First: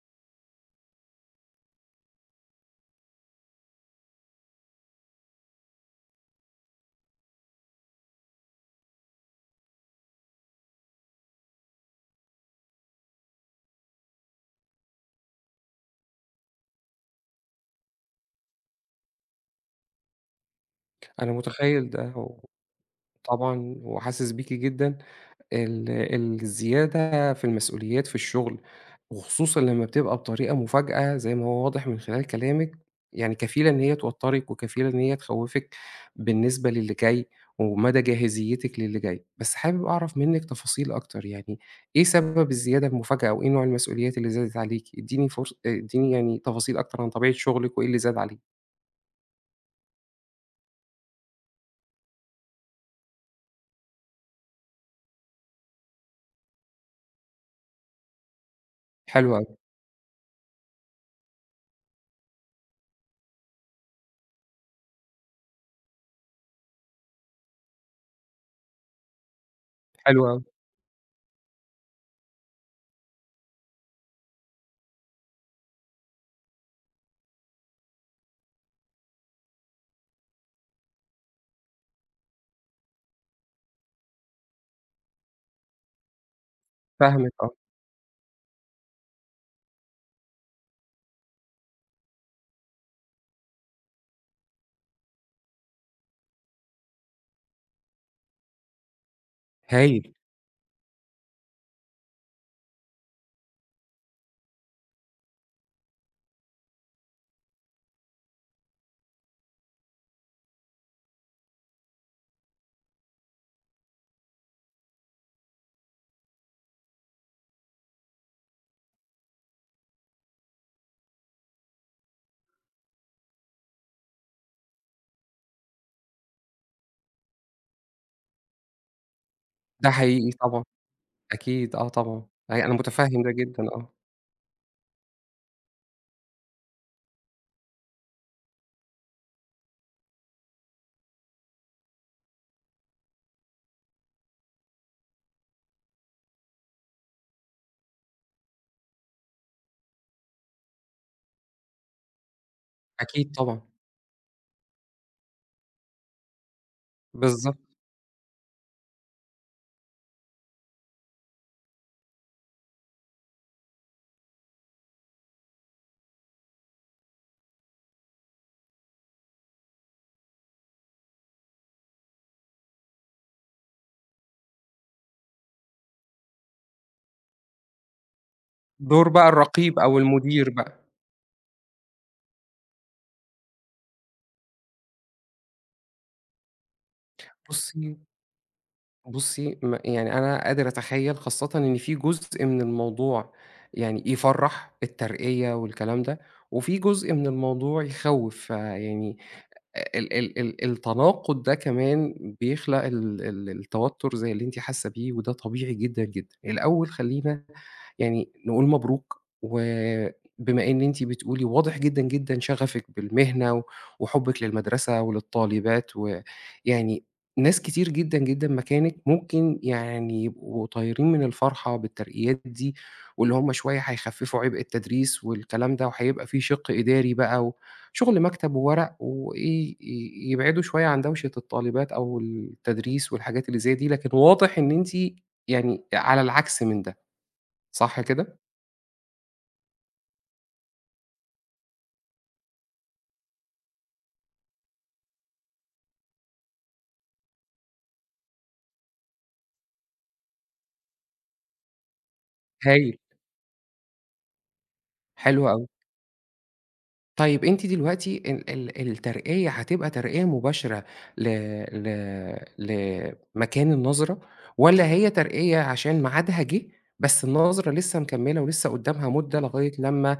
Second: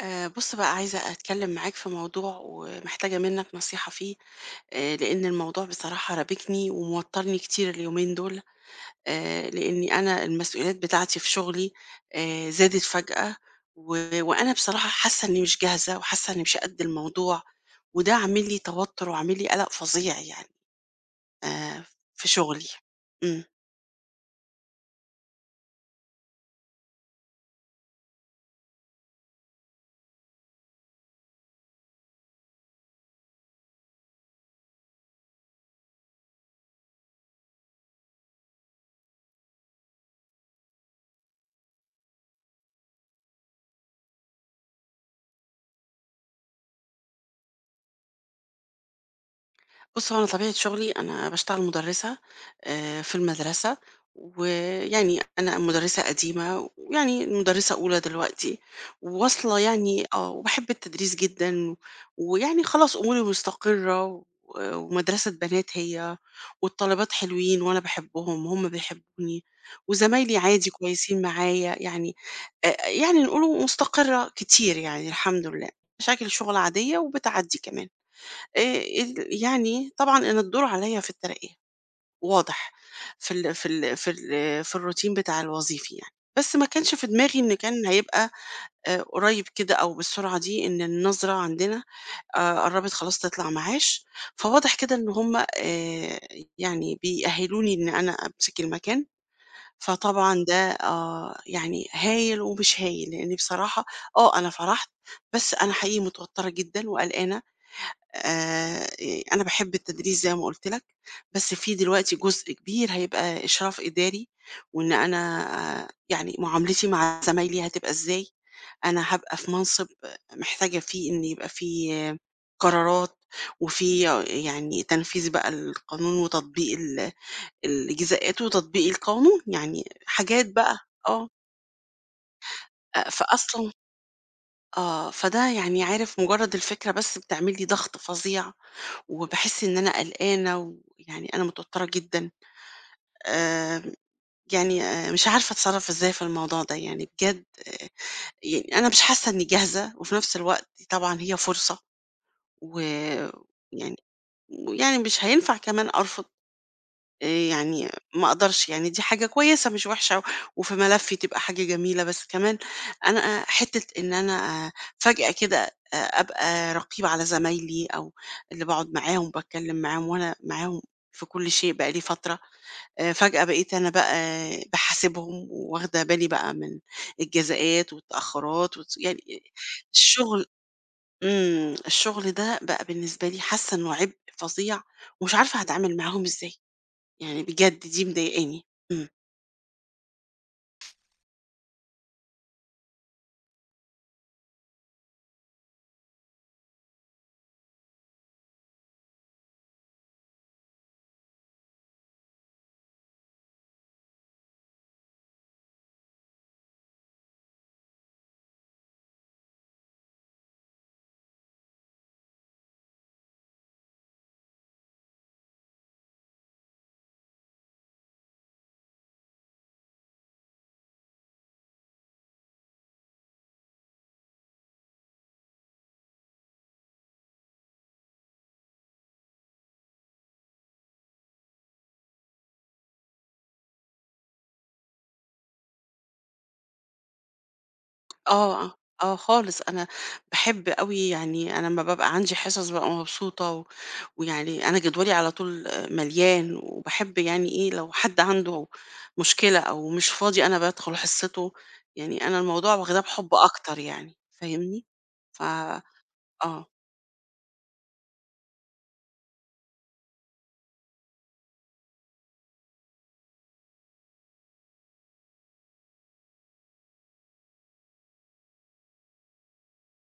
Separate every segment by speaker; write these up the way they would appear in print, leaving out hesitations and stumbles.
Speaker 1: بص بقى، عايزة أتكلم معاك في موضوع ومحتاجة منك نصيحة فيه. لأن الموضوع بصراحة رابكني وموترني كتير اليومين دول. لأني أنا المسؤوليات بتاعتي في شغلي زادت فجأة. و- وأنا بصراحة حاسة إني مش جاهزة وحاسة إني مش قد الموضوع، وده عامل لي توتر وعامل لي قلق فظيع يعني.
Speaker 2: أنا
Speaker 1: آه،
Speaker 2: متخيّل ده،
Speaker 1: في شغلي. إمم.
Speaker 2: وطبعًا وحاسس بيكِ جدًا، ال الزيادة في المسؤوليات في الشغل، وخصوصًا لمّا بتبقى بطريقة مفاجأة زي ما هو واضح من خلال كلامِك، يعني كفيلة إن هي توتّرِك وكفيلة إن هي تخوّفِك بالنسبة للي جاي، ومدى جاهزيتِك للي جاي. بس حابب أعرف منِّك تفاصيل أكتر، يعني إيه سبب الزيادة المفاجأة، وإيه نوع المسؤوليات اللي زادت عليكِ؟ ادّيني يعني تفاصيل أكتر عن طبيعة شغلِك وإيه اللي زاد عليكِ.
Speaker 1: بُص، هو أنا طبيعة شغلي أنا باشتغل مُدرِّسة في المدرسة، ويعني أنا مُدرِّسة قديمة، ويعني مُدرِّسة أولى دلوقتي،
Speaker 2: حلو أوي،
Speaker 1: وواصلة يعني آه، وباحب التدريس جدًا، ويعني خلاص أموري مستقرة، ومدرسة بنات هي، والطالبات حلوين وأنا باحبهم وهُم بيحبوني،
Speaker 2: حلو
Speaker 1: وزمايلي
Speaker 2: أوي،
Speaker 1: عادي كويسين معايا، يعني يعني نقوله مستقرة كتير يعني الحمد لله، مشاكل شغل عادية وبتعدّي كمان. آآ ال يعني طبعًا أنا الدور عليَّ في الترقية، واضح في ال في ال في ال في الروتين بتاع الوظيفي يعني، بس ما كانش في
Speaker 2: فاهمِك
Speaker 1: دماغي
Speaker 2: آه،
Speaker 1: إن كان هيبقى قريب كده أو بالسرعة دي، إن النظرة عندنا قرّبت خلاص تطلع معاش، فواضح كده إن هُم يعني بيأهّلوني إن أنا أمسك المكان،
Speaker 2: هايل.
Speaker 1: فطبعًا ده آه، يعني هايل ومش هايل، لإني بصراحة آه أنا فرحت، بس أنا حقيقي متوترة جدًا وقلقانة، ي أنا باحب التدريس زي ما قُلت لك، بس في دلوقتي جزء كبير هيبقى إشراف إداري، وإن أنا يعني معاملتي مع زمايلي هتبقى إزاي، أنا هابقى في منصب محتاجة فيه إن يبقى فيه آه، قرارات، وفي آه، يعني تنفيذ بقى القانون وتطبيق ال الجزاءات وتطبيق القانون، يعني
Speaker 2: ده حقيقي
Speaker 1: حاجات
Speaker 2: طبعًا،
Speaker 1: بقى. آه،
Speaker 2: أكيد آه طبعًا، أي أنا
Speaker 1: أ
Speaker 2: متفهم ده جدًا
Speaker 1: فأصلًا
Speaker 2: آه،
Speaker 1: آه، فده يعني عارف مجرد الفكرة بس بتعمل لي ضغط فظيع وباحس إن أنا قلقانة ويعني أنا متوترة جدًا، آآ يعني مش عارفة أتصرّف إزاي في الموضوع ده، يعني بجد يعني أنا مش حاسة إني جاهزة وفي نفس الوقت طبعًا هي فرصة، و
Speaker 2: أكيد طبعًا،
Speaker 1: يعني ويعني مش هينفع كمان أرفض.
Speaker 2: بالضبط،
Speaker 1: يعني ما أقدرش، يعني دي حاجة كويسة مش وحشة وفي ملفي تبقى حاجة جميلة، بس كمان أنا حتّة إن أنا فجأة كده أبقى رقيبة على زمايلي أو اللي باقعد معاهم، باتكلّم معاهم وأنا معاهم في كل شيء بقى لي فترة، فجأة بقيت أنا بقى باحاسبهم وواخدة بالي بقى من الجزاءات والتأخّرات
Speaker 2: دور بقى
Speaker 1: يعني
Speaker 2: الرقيب أو
Speaker 1: الشغل.
Speaker 2: المدير بقى.
Speaker 1: الشغل ده بقى بالنسبة لي حاسّة إنه عبء فظيع ومش عارفة هاتعامل معاهم إزاي. يعني بجد
Speaker 2: بُصّي
Speaker 1: دي مضايقاني. إمم.
Speaker 2: بُصّي، يعني أنا قادر أتخيّل خاصةً إن في جزء من الموضوع يعني يفرّح الترقية والكلام ده، وفي جزء من الموضوع يخوّف، فيعني ال ال ال التناقض ده كمان بيخلق ال ال التوتر زي اللي أنتِ حاسة بيه، وده طبيعي جدًا، جدًا. الأول خلّينا يعني نقول مبروك، وبما إن أنتِ بتقولي واضح جدًا، جدًا شغفِك بالمهنة و وحُبِّك للمدرسة وللطالبات، ويعني ناس كتير جدًا، جدًا مكانِك ممكن يعني يبقوا طايرين من الفرحة بالترقيات دي، واللي هم شوية هيخففوا عبء التدريس والكلام ده، وهيبقى في شِق إداري بقى وشغل مكتب وورق، وإيه، يبعدوا شوية عن دوشة الطالبات أو التدريس والحاجات اللي زي دي، لكن واضح إن أنتِ يعني على العكس من ده، صح كده؟
Speaker 1: آه، آه، آه خالص، أنا باحب أوي يعني أنا لمّا بابقى عندي حصص بابقى مبسوطة، ويعني أنا جدولي على طول آه، مليان وباحب يعني إيه، لو حد عنده مشكلة أو مش فاضي أنا بادخل حصته، يعني أنا الموضوع
Speaker 2: هايل،
Speaker 1: واخداه بحُب أكتر يعني، فاهمني؟ ف
Speaker 2: حلو أوي.
Speaker 1: آه.
Speaker 2: طيب أنتِ دلوقتي ال ال الترقية هتبقى ترقية مباشرة ل ل لمكان النظرة، والّا هي ترقية عشان ميعادها جِه، بس النظرة لسه مكمّلة ولسه قدّامها مدة لغاية لمّا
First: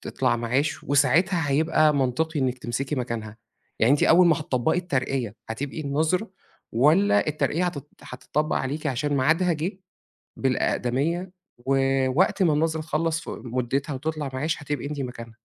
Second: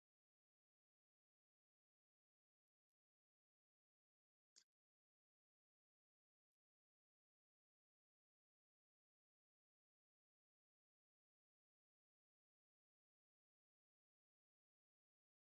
Speaker 2: تطلع معاش، وساعتها هيبقى منطقي إنِّك تمسكي مكانها؟ يعني أنتِ أول ما هتطبّقي الترقية هتبقي النظرة، والّا الترقية هتطبّق عليكِ عشان ميعادها جِه بالأقدمية، ووقت ما النظرة تخلّص ف مدّتها وتطلع معاش هتبقي أنتِ مكانها.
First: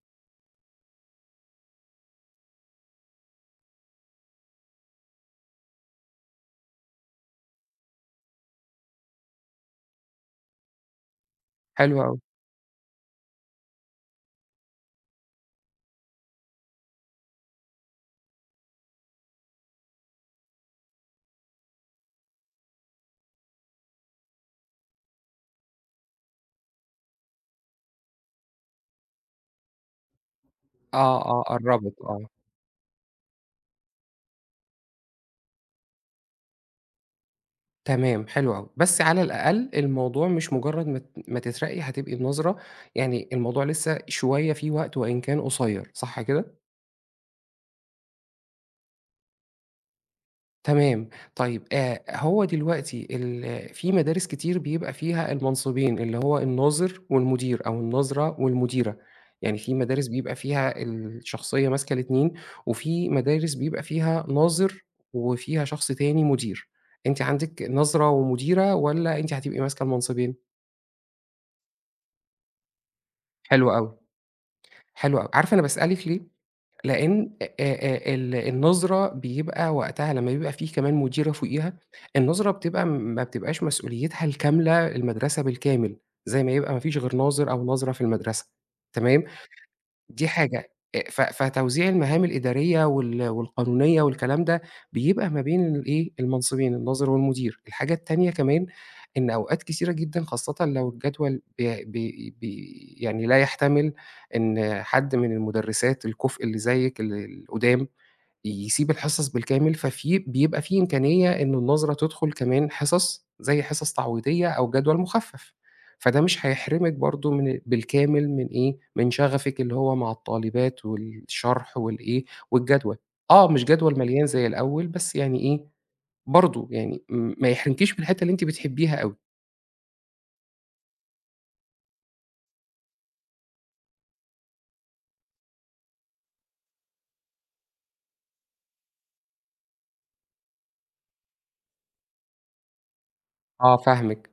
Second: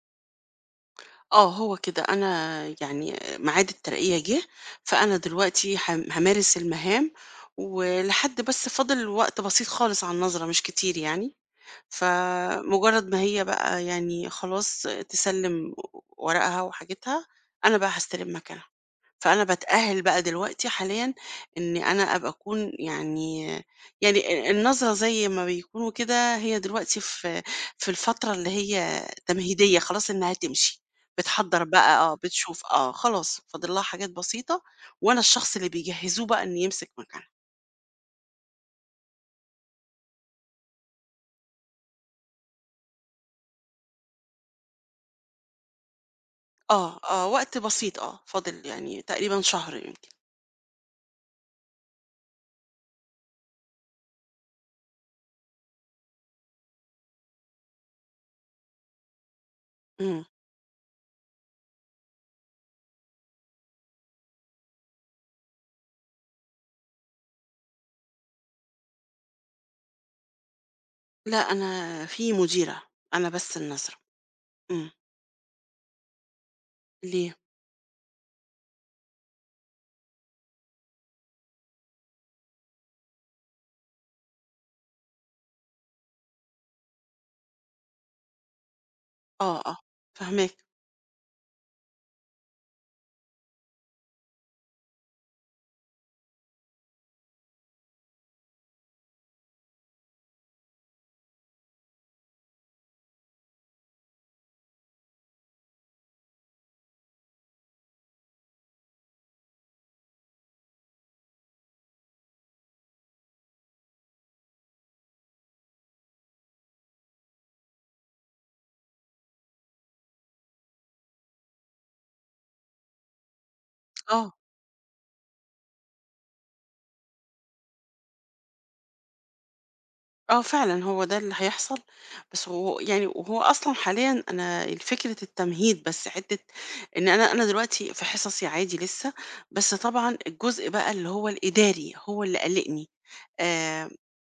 Speaker 1: آه، هو كده أنا يعني ميعاد الترقية جه، فأنا دلوقتي هامارس المهام، ولحد بس فاضل وقت بسيط خالص على النظرة مش كتير يعني،
Speaker 2: حلو أوي.
Speaker 1: فمجرد ما هي بقى يعني خلاص تسلم ورقها وحاجتها، أنا بقى هاستلم مكانها. فأنا باتأهل بقى دلوقتي حاليًا إن أنا أبقى أكون يعني، يعني النظرة زي ما بيكونوا كده هي دلوقتي في في الفترة اللي هي تمهيدية خلاص إنها تمشي،
Speaker 2: آه، آه،
Speaker 1: بتحضّر بقى
Speaker 2: قرّبِت
Speaker 1: آه،
Speaker 2: آه،
Speaker 1: بتشوف آه، خلاص فاضل لها حاجات بسيطة وأنا الشخص اللي بيجهّزوه بقى إن يمسك مكانها.
Speaker 2: تمام حلو أوي، بس على الأقل الموضوع مش مجرّد ما ت ما تترقّي هتبقي النظرة، يعني الموضوع لسه شوية فيه وقت وإن كان قصيّر، صح كده؟
Speaker 1: آه، آه، وقت بسيط آه، فاضل يعني تقريبًا شهر يمكن.
Speaker 2: تمام، طيب هو دلوقتي ال في مدارس كتير بيبقى فيها المنصبين، اللي هو الناظر والمدير أو الناظرة والمديرة، يعني في مدارس
Speaker 1: إمم.
Speaker 2: بيبقى فيها الشخصية ماسكة الاتنين، وفي مدارس بيبقى فيها ناظر وفيها شخص تاني مدير، أنتِ عندِك ناظرة ومديرة والّا أنتِ هتبقي ماسكة المنصبين؟
Speaker 1: لأ، أنا في مديرة، أنا بس
Speaker 2: حلو
Speaker 1: النظرة.
Speaker 2: أوي،
Speaker 1: إمم،
Speaker 2: حلو أوي، عارفة أنا باسألِك ليه؟ لإن
Speaker 1: ليه؟
Speaker 2: ال النظرة بيبقى وقتها لمّا بيبقى في كمان مديرة فوقيها، النظرة بتبقى ما بتبقاش مسؤوليتها الكاملة المدرسة بالكامل، زي ما يبقى ما فيش غير ناظر أو ناظرة في المدرسة، تمام؟
Speaker 1: آه، آه،
Speaker 2: دي
Speaker 1: فاهماك.
Speaker 2: حاجة، ف فتوزيع المهام الإدارية والقانونية والكلام ده، بيبقى ما بين الإيه، المنصبين، الناظر والمدير. الحاجة التانية كمان، إن أوقات كتيرة جدًا خاصةً لو الجدول بي بي بي يعني لا يحتمل إن حد من المُدرسات الكُفء اللي زيِّك القُدام يسيب الحصص بالكامل، ففي بيبقى في إمكانية إن النظرة تدخل كمان حصص، زي حصص تعويضية أو جدول مخفف، فده مش هيحرمِك برضه من بالكامل من إيه، من شغفِك اللي هو مع الطالبات والشرح والإيه، والجدول. آه، مش جدول مليان
Speaker 1: آه،
Speaker 2: زي الأول، بس يعني إيه، برضه يعني م ما يحرمكيش من الحتة اللي أنتِ بتحبيها أوي.
Speaker 1: آه فعلًا هو ده اللي هيحصل، بس هو يعني وهو أصلًا حاليًا أنا فكرة التمهيد بس حتّة إن أنا دلوقتي في حصصي عادي لسه، بس طبعًا الجزء بقى اللي هو الإداري هو اللي قلّقني.
Speaker 2: آه،
Speaker 1: آآ
Speaker 2: فاهمِك.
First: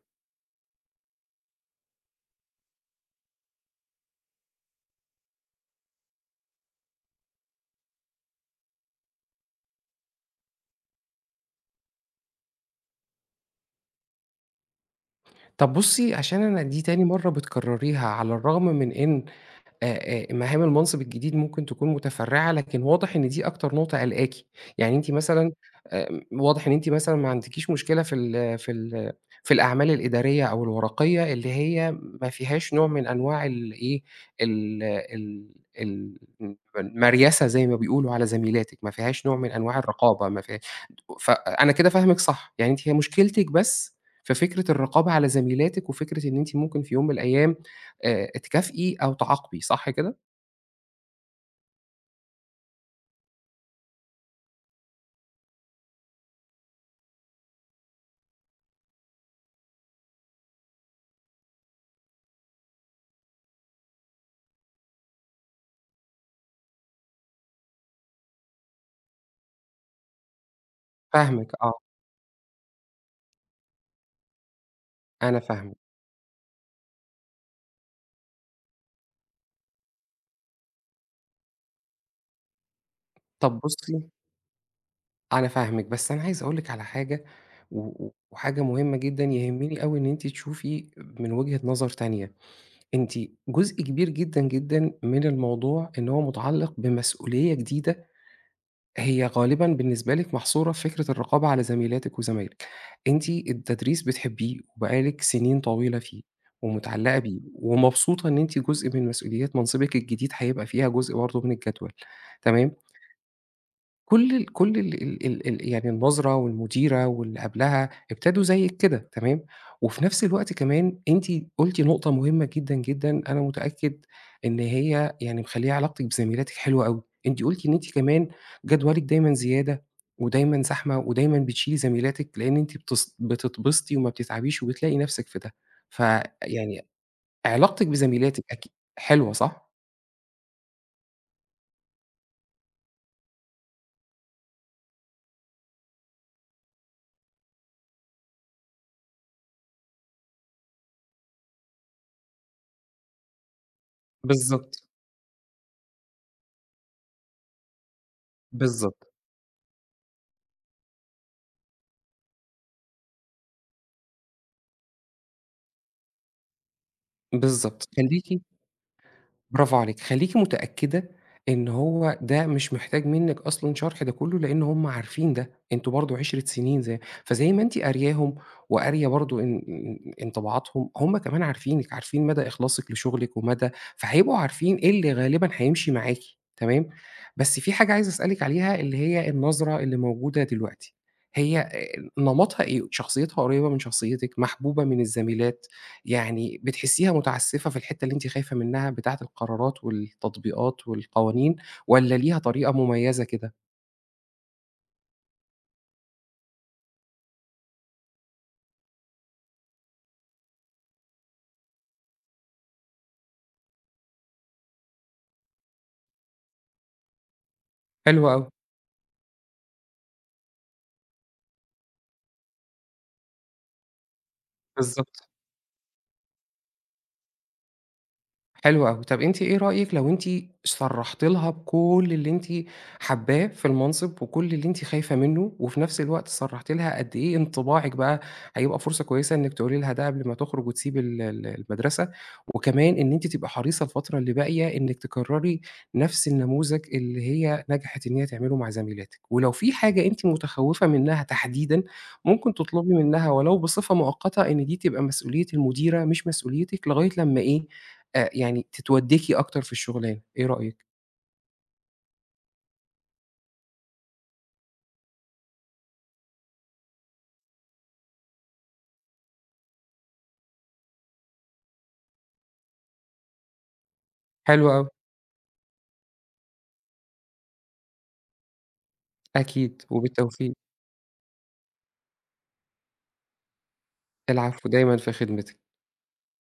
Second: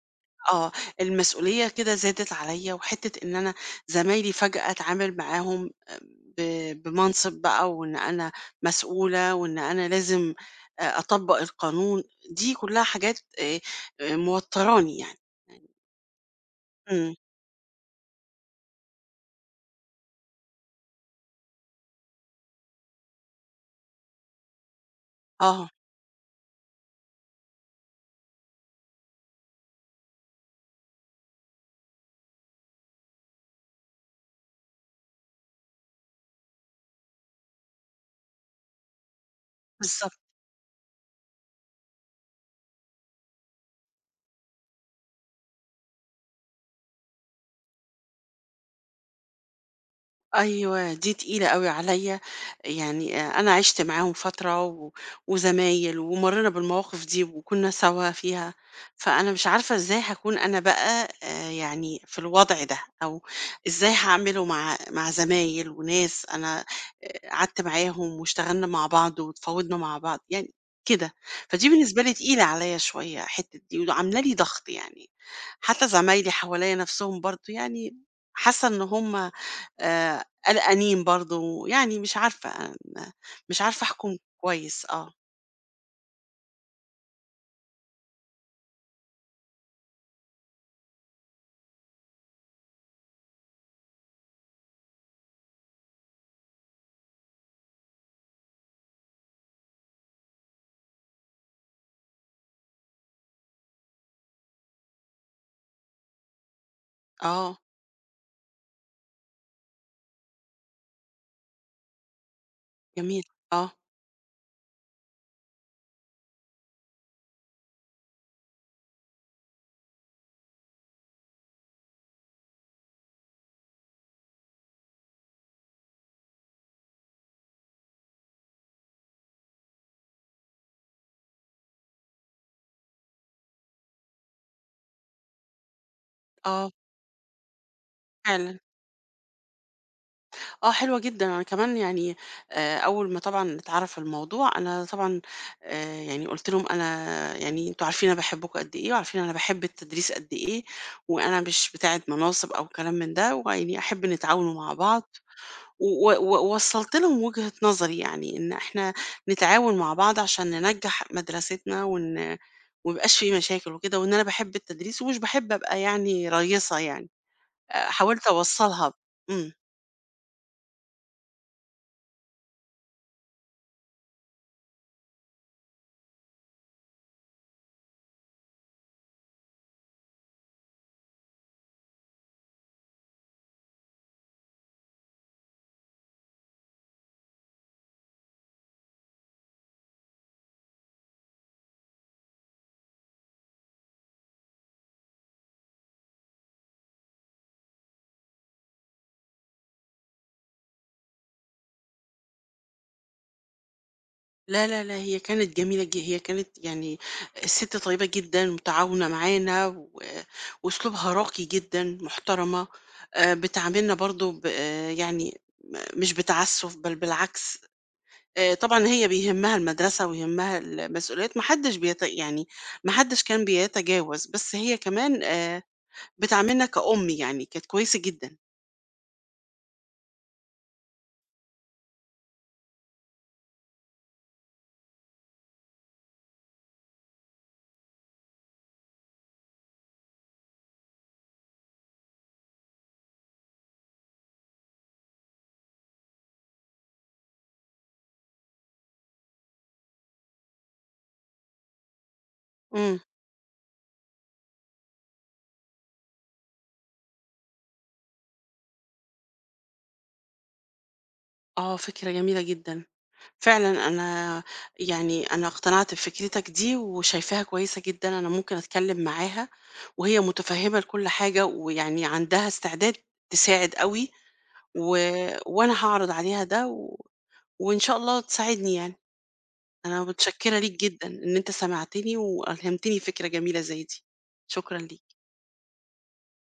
Speaker 1: آه، المسؤولية كده زادت عليّا، وحتّة إن أنا زمايلي فجأة أتعامل معاهم آه، ب بمنصب بقى، وإن أنا مسؤولة، وإن أنا لازم أطبّق القانون، دي كلّها حاجات موتّراني يعني. يعني،
Speaker 2: طَب بُصّي، عشان أنا دي تاني
Speaker 1: إمم،
Speaker 2: مرّة بتكرّريها، على الرغم من إن آآ مهام المنصب الجديد ممكن تكون متفرّعة، لكن واضح إن دي أكتر نقطة قلقاكِ، يعني أنتِ مثلًا
Speaker 1: آه،
Speaker 2: واضح إن أنتِ مثلًا ما عندكيش مشكلة في ال في ال في الأعمال الإدارية أو الورقية اللي هي ما فيهاش نوع من أنواع الإيه، ال ال ال المريَسة زي ما بيقولوا على زميلاتِك، ما فيهاش نوع من أنواع
Speaker 1: بالضبط.
Speaker 2: الرقابة، ما فيها. فأنا كده فاهمِك صح، يعني أنتِ هي مشكلتِك بس في فكرة الرقابة على زميلاتِك وفكرة إن أنتِ ممكن في يوم من الأيام تكافئي أو تعاقبي، صح كده؟
Speaker 1: أيوه، دي تقيلة أوي عليَّ، يعني أنا عِشت معاهم فترة وزمايل ومرّينا بالمواقف دي وكُنّا سوا فيها، فأنا مش عارفة إزاي هاكون أنا بقى يعني في الوضع ده، أو إزاي هاعمله مع زمايل وناس أنا قعدت معاهم واشتغلنا مع بعض واتفاوضنا مع بعض، يعني كده.
Speaker 2: فاهمِك
Speaker 1: فدي
Speaker 2: آه،
Speaker 1: بالنسبة لي تقيلة عليَّ شوية الحتّة دي وعاملة لي ضغط يعني،
Speaker 2: أنا فاهمِك.
Speaker 1: حتى زمايلي حواليّا نَفْسهم برضه يعني حاسّة إن هُم آآ قلقانين برضه، يعني مش عارفة أنا
Speaker 2: طَب
Speaker 1: مش عارفة
Speaker 2: بُصّي،
Speaker 1: أحكُم كويس. آه،
Speaker 2: أنا فاهمِك، بس أنا عايز أقول لِك على حاجة و وحاجة مهمة جدًا يهمني أوي إن أنتِ تشوفي من وجهة نظر تانية. أنتِ جزء كبير جدًا، جدًا من الموضوع إن هو متعلّق بمسؤولية جديدة هي غالبًا بالنسبة لِك محصورة في فكرة الرقابة على زميلاتِك وزمايلِك. أنتِ التدريس بتحبيه وبقالِك سنين طويلة فيه ومتعلقة بيه
Speaker 1: آه،
Speaker 2: ومبسوطة إن أنتِ جزء من مسؤوليات منصبِك الجديد هيبقى فيها جزء برضه من الجدول، تمام؟
Speaker 1: جميل، آه،
Speaker 2: كل ال يعني النظرة والمديرة واللي قبلها ابتدوا زيِّك كده تمام، وفي نفس الوقت كمان أنتِ قُلتِ نقطة مهمة جدًا، جدًا، أنا متأكد إن هي يعني مخلية علاقتِك بزميلاتِك حلوة أوي، أنتِ قُلتِ إن أنتِ كمان جدولِك دايمًا زيادة ودايمًا زحمة ودايمًا بتشيلي زميلاتِك، لإن أنتِ بتتبسطي وما بتتعبيش وبتلاقي نفسِك في ده،
Speaker 1: آه،
Speaker 2: فيعني علاقتِك بزميلاتِك
Speaker 1: فعلًا،
Speaker 2: أكي حلوة صح؟
Speaker 1: آه حلوة جدًا، أنا كمان يعني أول ما طبعًا اتعرف الموضوع، أنا طبعًا يعني قُلت لهم أنا، يعني أنتم عارفين أنا باحبكم قد إيه وعارفين أنا باحب التدريس قد إيه، وأنا مش بتاعة مناصب أو كلام من ده، ويعني أحب نتعاونوا مع
Speaker 2: بالضبط،
Speaker 1: بعض. و و ووصّلت لهم وجهة نظري يعني، إن إحنا
Speaker 2: بالضبط،
Speaker 1: نتعاون مع بعض عشان ننجّح مدرستنا وإن وما يبقاش في مشاكل وكده، وإن أنا باحب التدريس ومش باحب أبقى يعني رئيسة يعني،
Speaker 2: بالضبط،
Speaker 1: حاولت
Speaker 2: خليكِ
Speaker 1: أوصّلها. إمم.
Speaker 2: برافو عليكِ، خلّيكِ متأكدة إن هو ده مش محتاج منِّك أصلًا شرح ده كلّه، لإن هُم عارفين ده، أنتم برضه عِشرة سنين زي فزي ما أنتِ قارياهم وقارية برضه إن انطباعاتهم، هُم كمان عارفينِك، عارفين مدى إخلاصِك لشغلِك ومدى فهيبقوا عارفين إيه اللي غالبًا هيمشي معاكِ، تمام؟ بس في حاجة عايز أسألِك عليها اللي هي النظرة اللي موجودة دلوقتي، هي نمطها إيه؟ شخصيتها قريبة من شخصيتِك، محبوبة من الزميلات؟ يعني بتحسّيها متعسّفة في الحتّة اللي أنتِ خايفة منّها بتاعة القرارات والتطبيقات والقوانين والّا ليها طريقة مميّزة كده؟
Speaker 1: لا، لا، لا، هي كانت جميلة هي كانت يعني السِت طيبة جدًا متعاونة معانا، وأسلوبها راقي جدًا، محترمة، بتعاملنا برضه ب آه، يعني مش بتعسُّف بل بالعكس.
Speaker 2: حلو أوي،
Speaker 1: طبعًا هي بيهمّها المدرسة ويهمّها المسؤوليات، ما حدّش يعني ما حدّش كان بيتجاوز، بس هي كمان
Speaker 2: بالضبط.
Speaker 1: بتعاملنا كأم يعني، كانت كويسة جدًا.
Speaker 2: حلو أوي. طب أنتِ إيه رأيِك لو أنتِ صرّحتِ لها بكل اللي أنتِ حابّاه في المنصب وكل اللي أنتِ خايفة منّه، وفي نفس الوقت صرّحتِ لها قد إيه انطباعِك بقى هيبقى فرصة كويسة إنِّك تقولي لها ده قبل ما تخرج وتسيب ال ال المدرسة، وكمان إن أنتِ تبقى حريصة الفترة اللي باقية إنِّك تكرّري نفس النموذج اللي هي نجحت إن هي تعمله مع زميلاتِك. ولو في حاجة أنتِ متخوّفة منّها تحديدًا، ممكن تطلبي
Speaker 1: إمم.
Speaker 2: منّها ولو بصفة مؤقتة إن دي تبقى مسؤولية المديرة مش مسؤوليتِك لغاية لمّا إيه، يعني تتودّيكِ أكتر في الشغلانة، إيه رأيِك؟
Speaker 1: آه، فكرة جميلة جدًا. فعلًا أنا يعني أنا اقتنعت بفكرتك دي وشايفاها كويسة جدًا، أنا ممكن أتكلّم معاها وهي متفهّمة لكل حاجة ويعني عندها استعداد تساعد أوي،
Speaker 2: حلو أوي،
Speaker 1: و وأنا هاعرض عليها ده، وإن شاء الله تساعدني يعني.
Speaker 2: أكيد
Speaker 1: أنا
Speaker 2: وبالتوفيق،
Speaker 1: متشكرة ليك جدًا، إن أنت سمعتني وألهمتني فكرة جميلة زي دي،
Speaker 2: العفو
Speaker 1: شكرًا
Speaker 2: دايمًا في
Speaker 1: ليك.
Speaker 2: خدمتِك.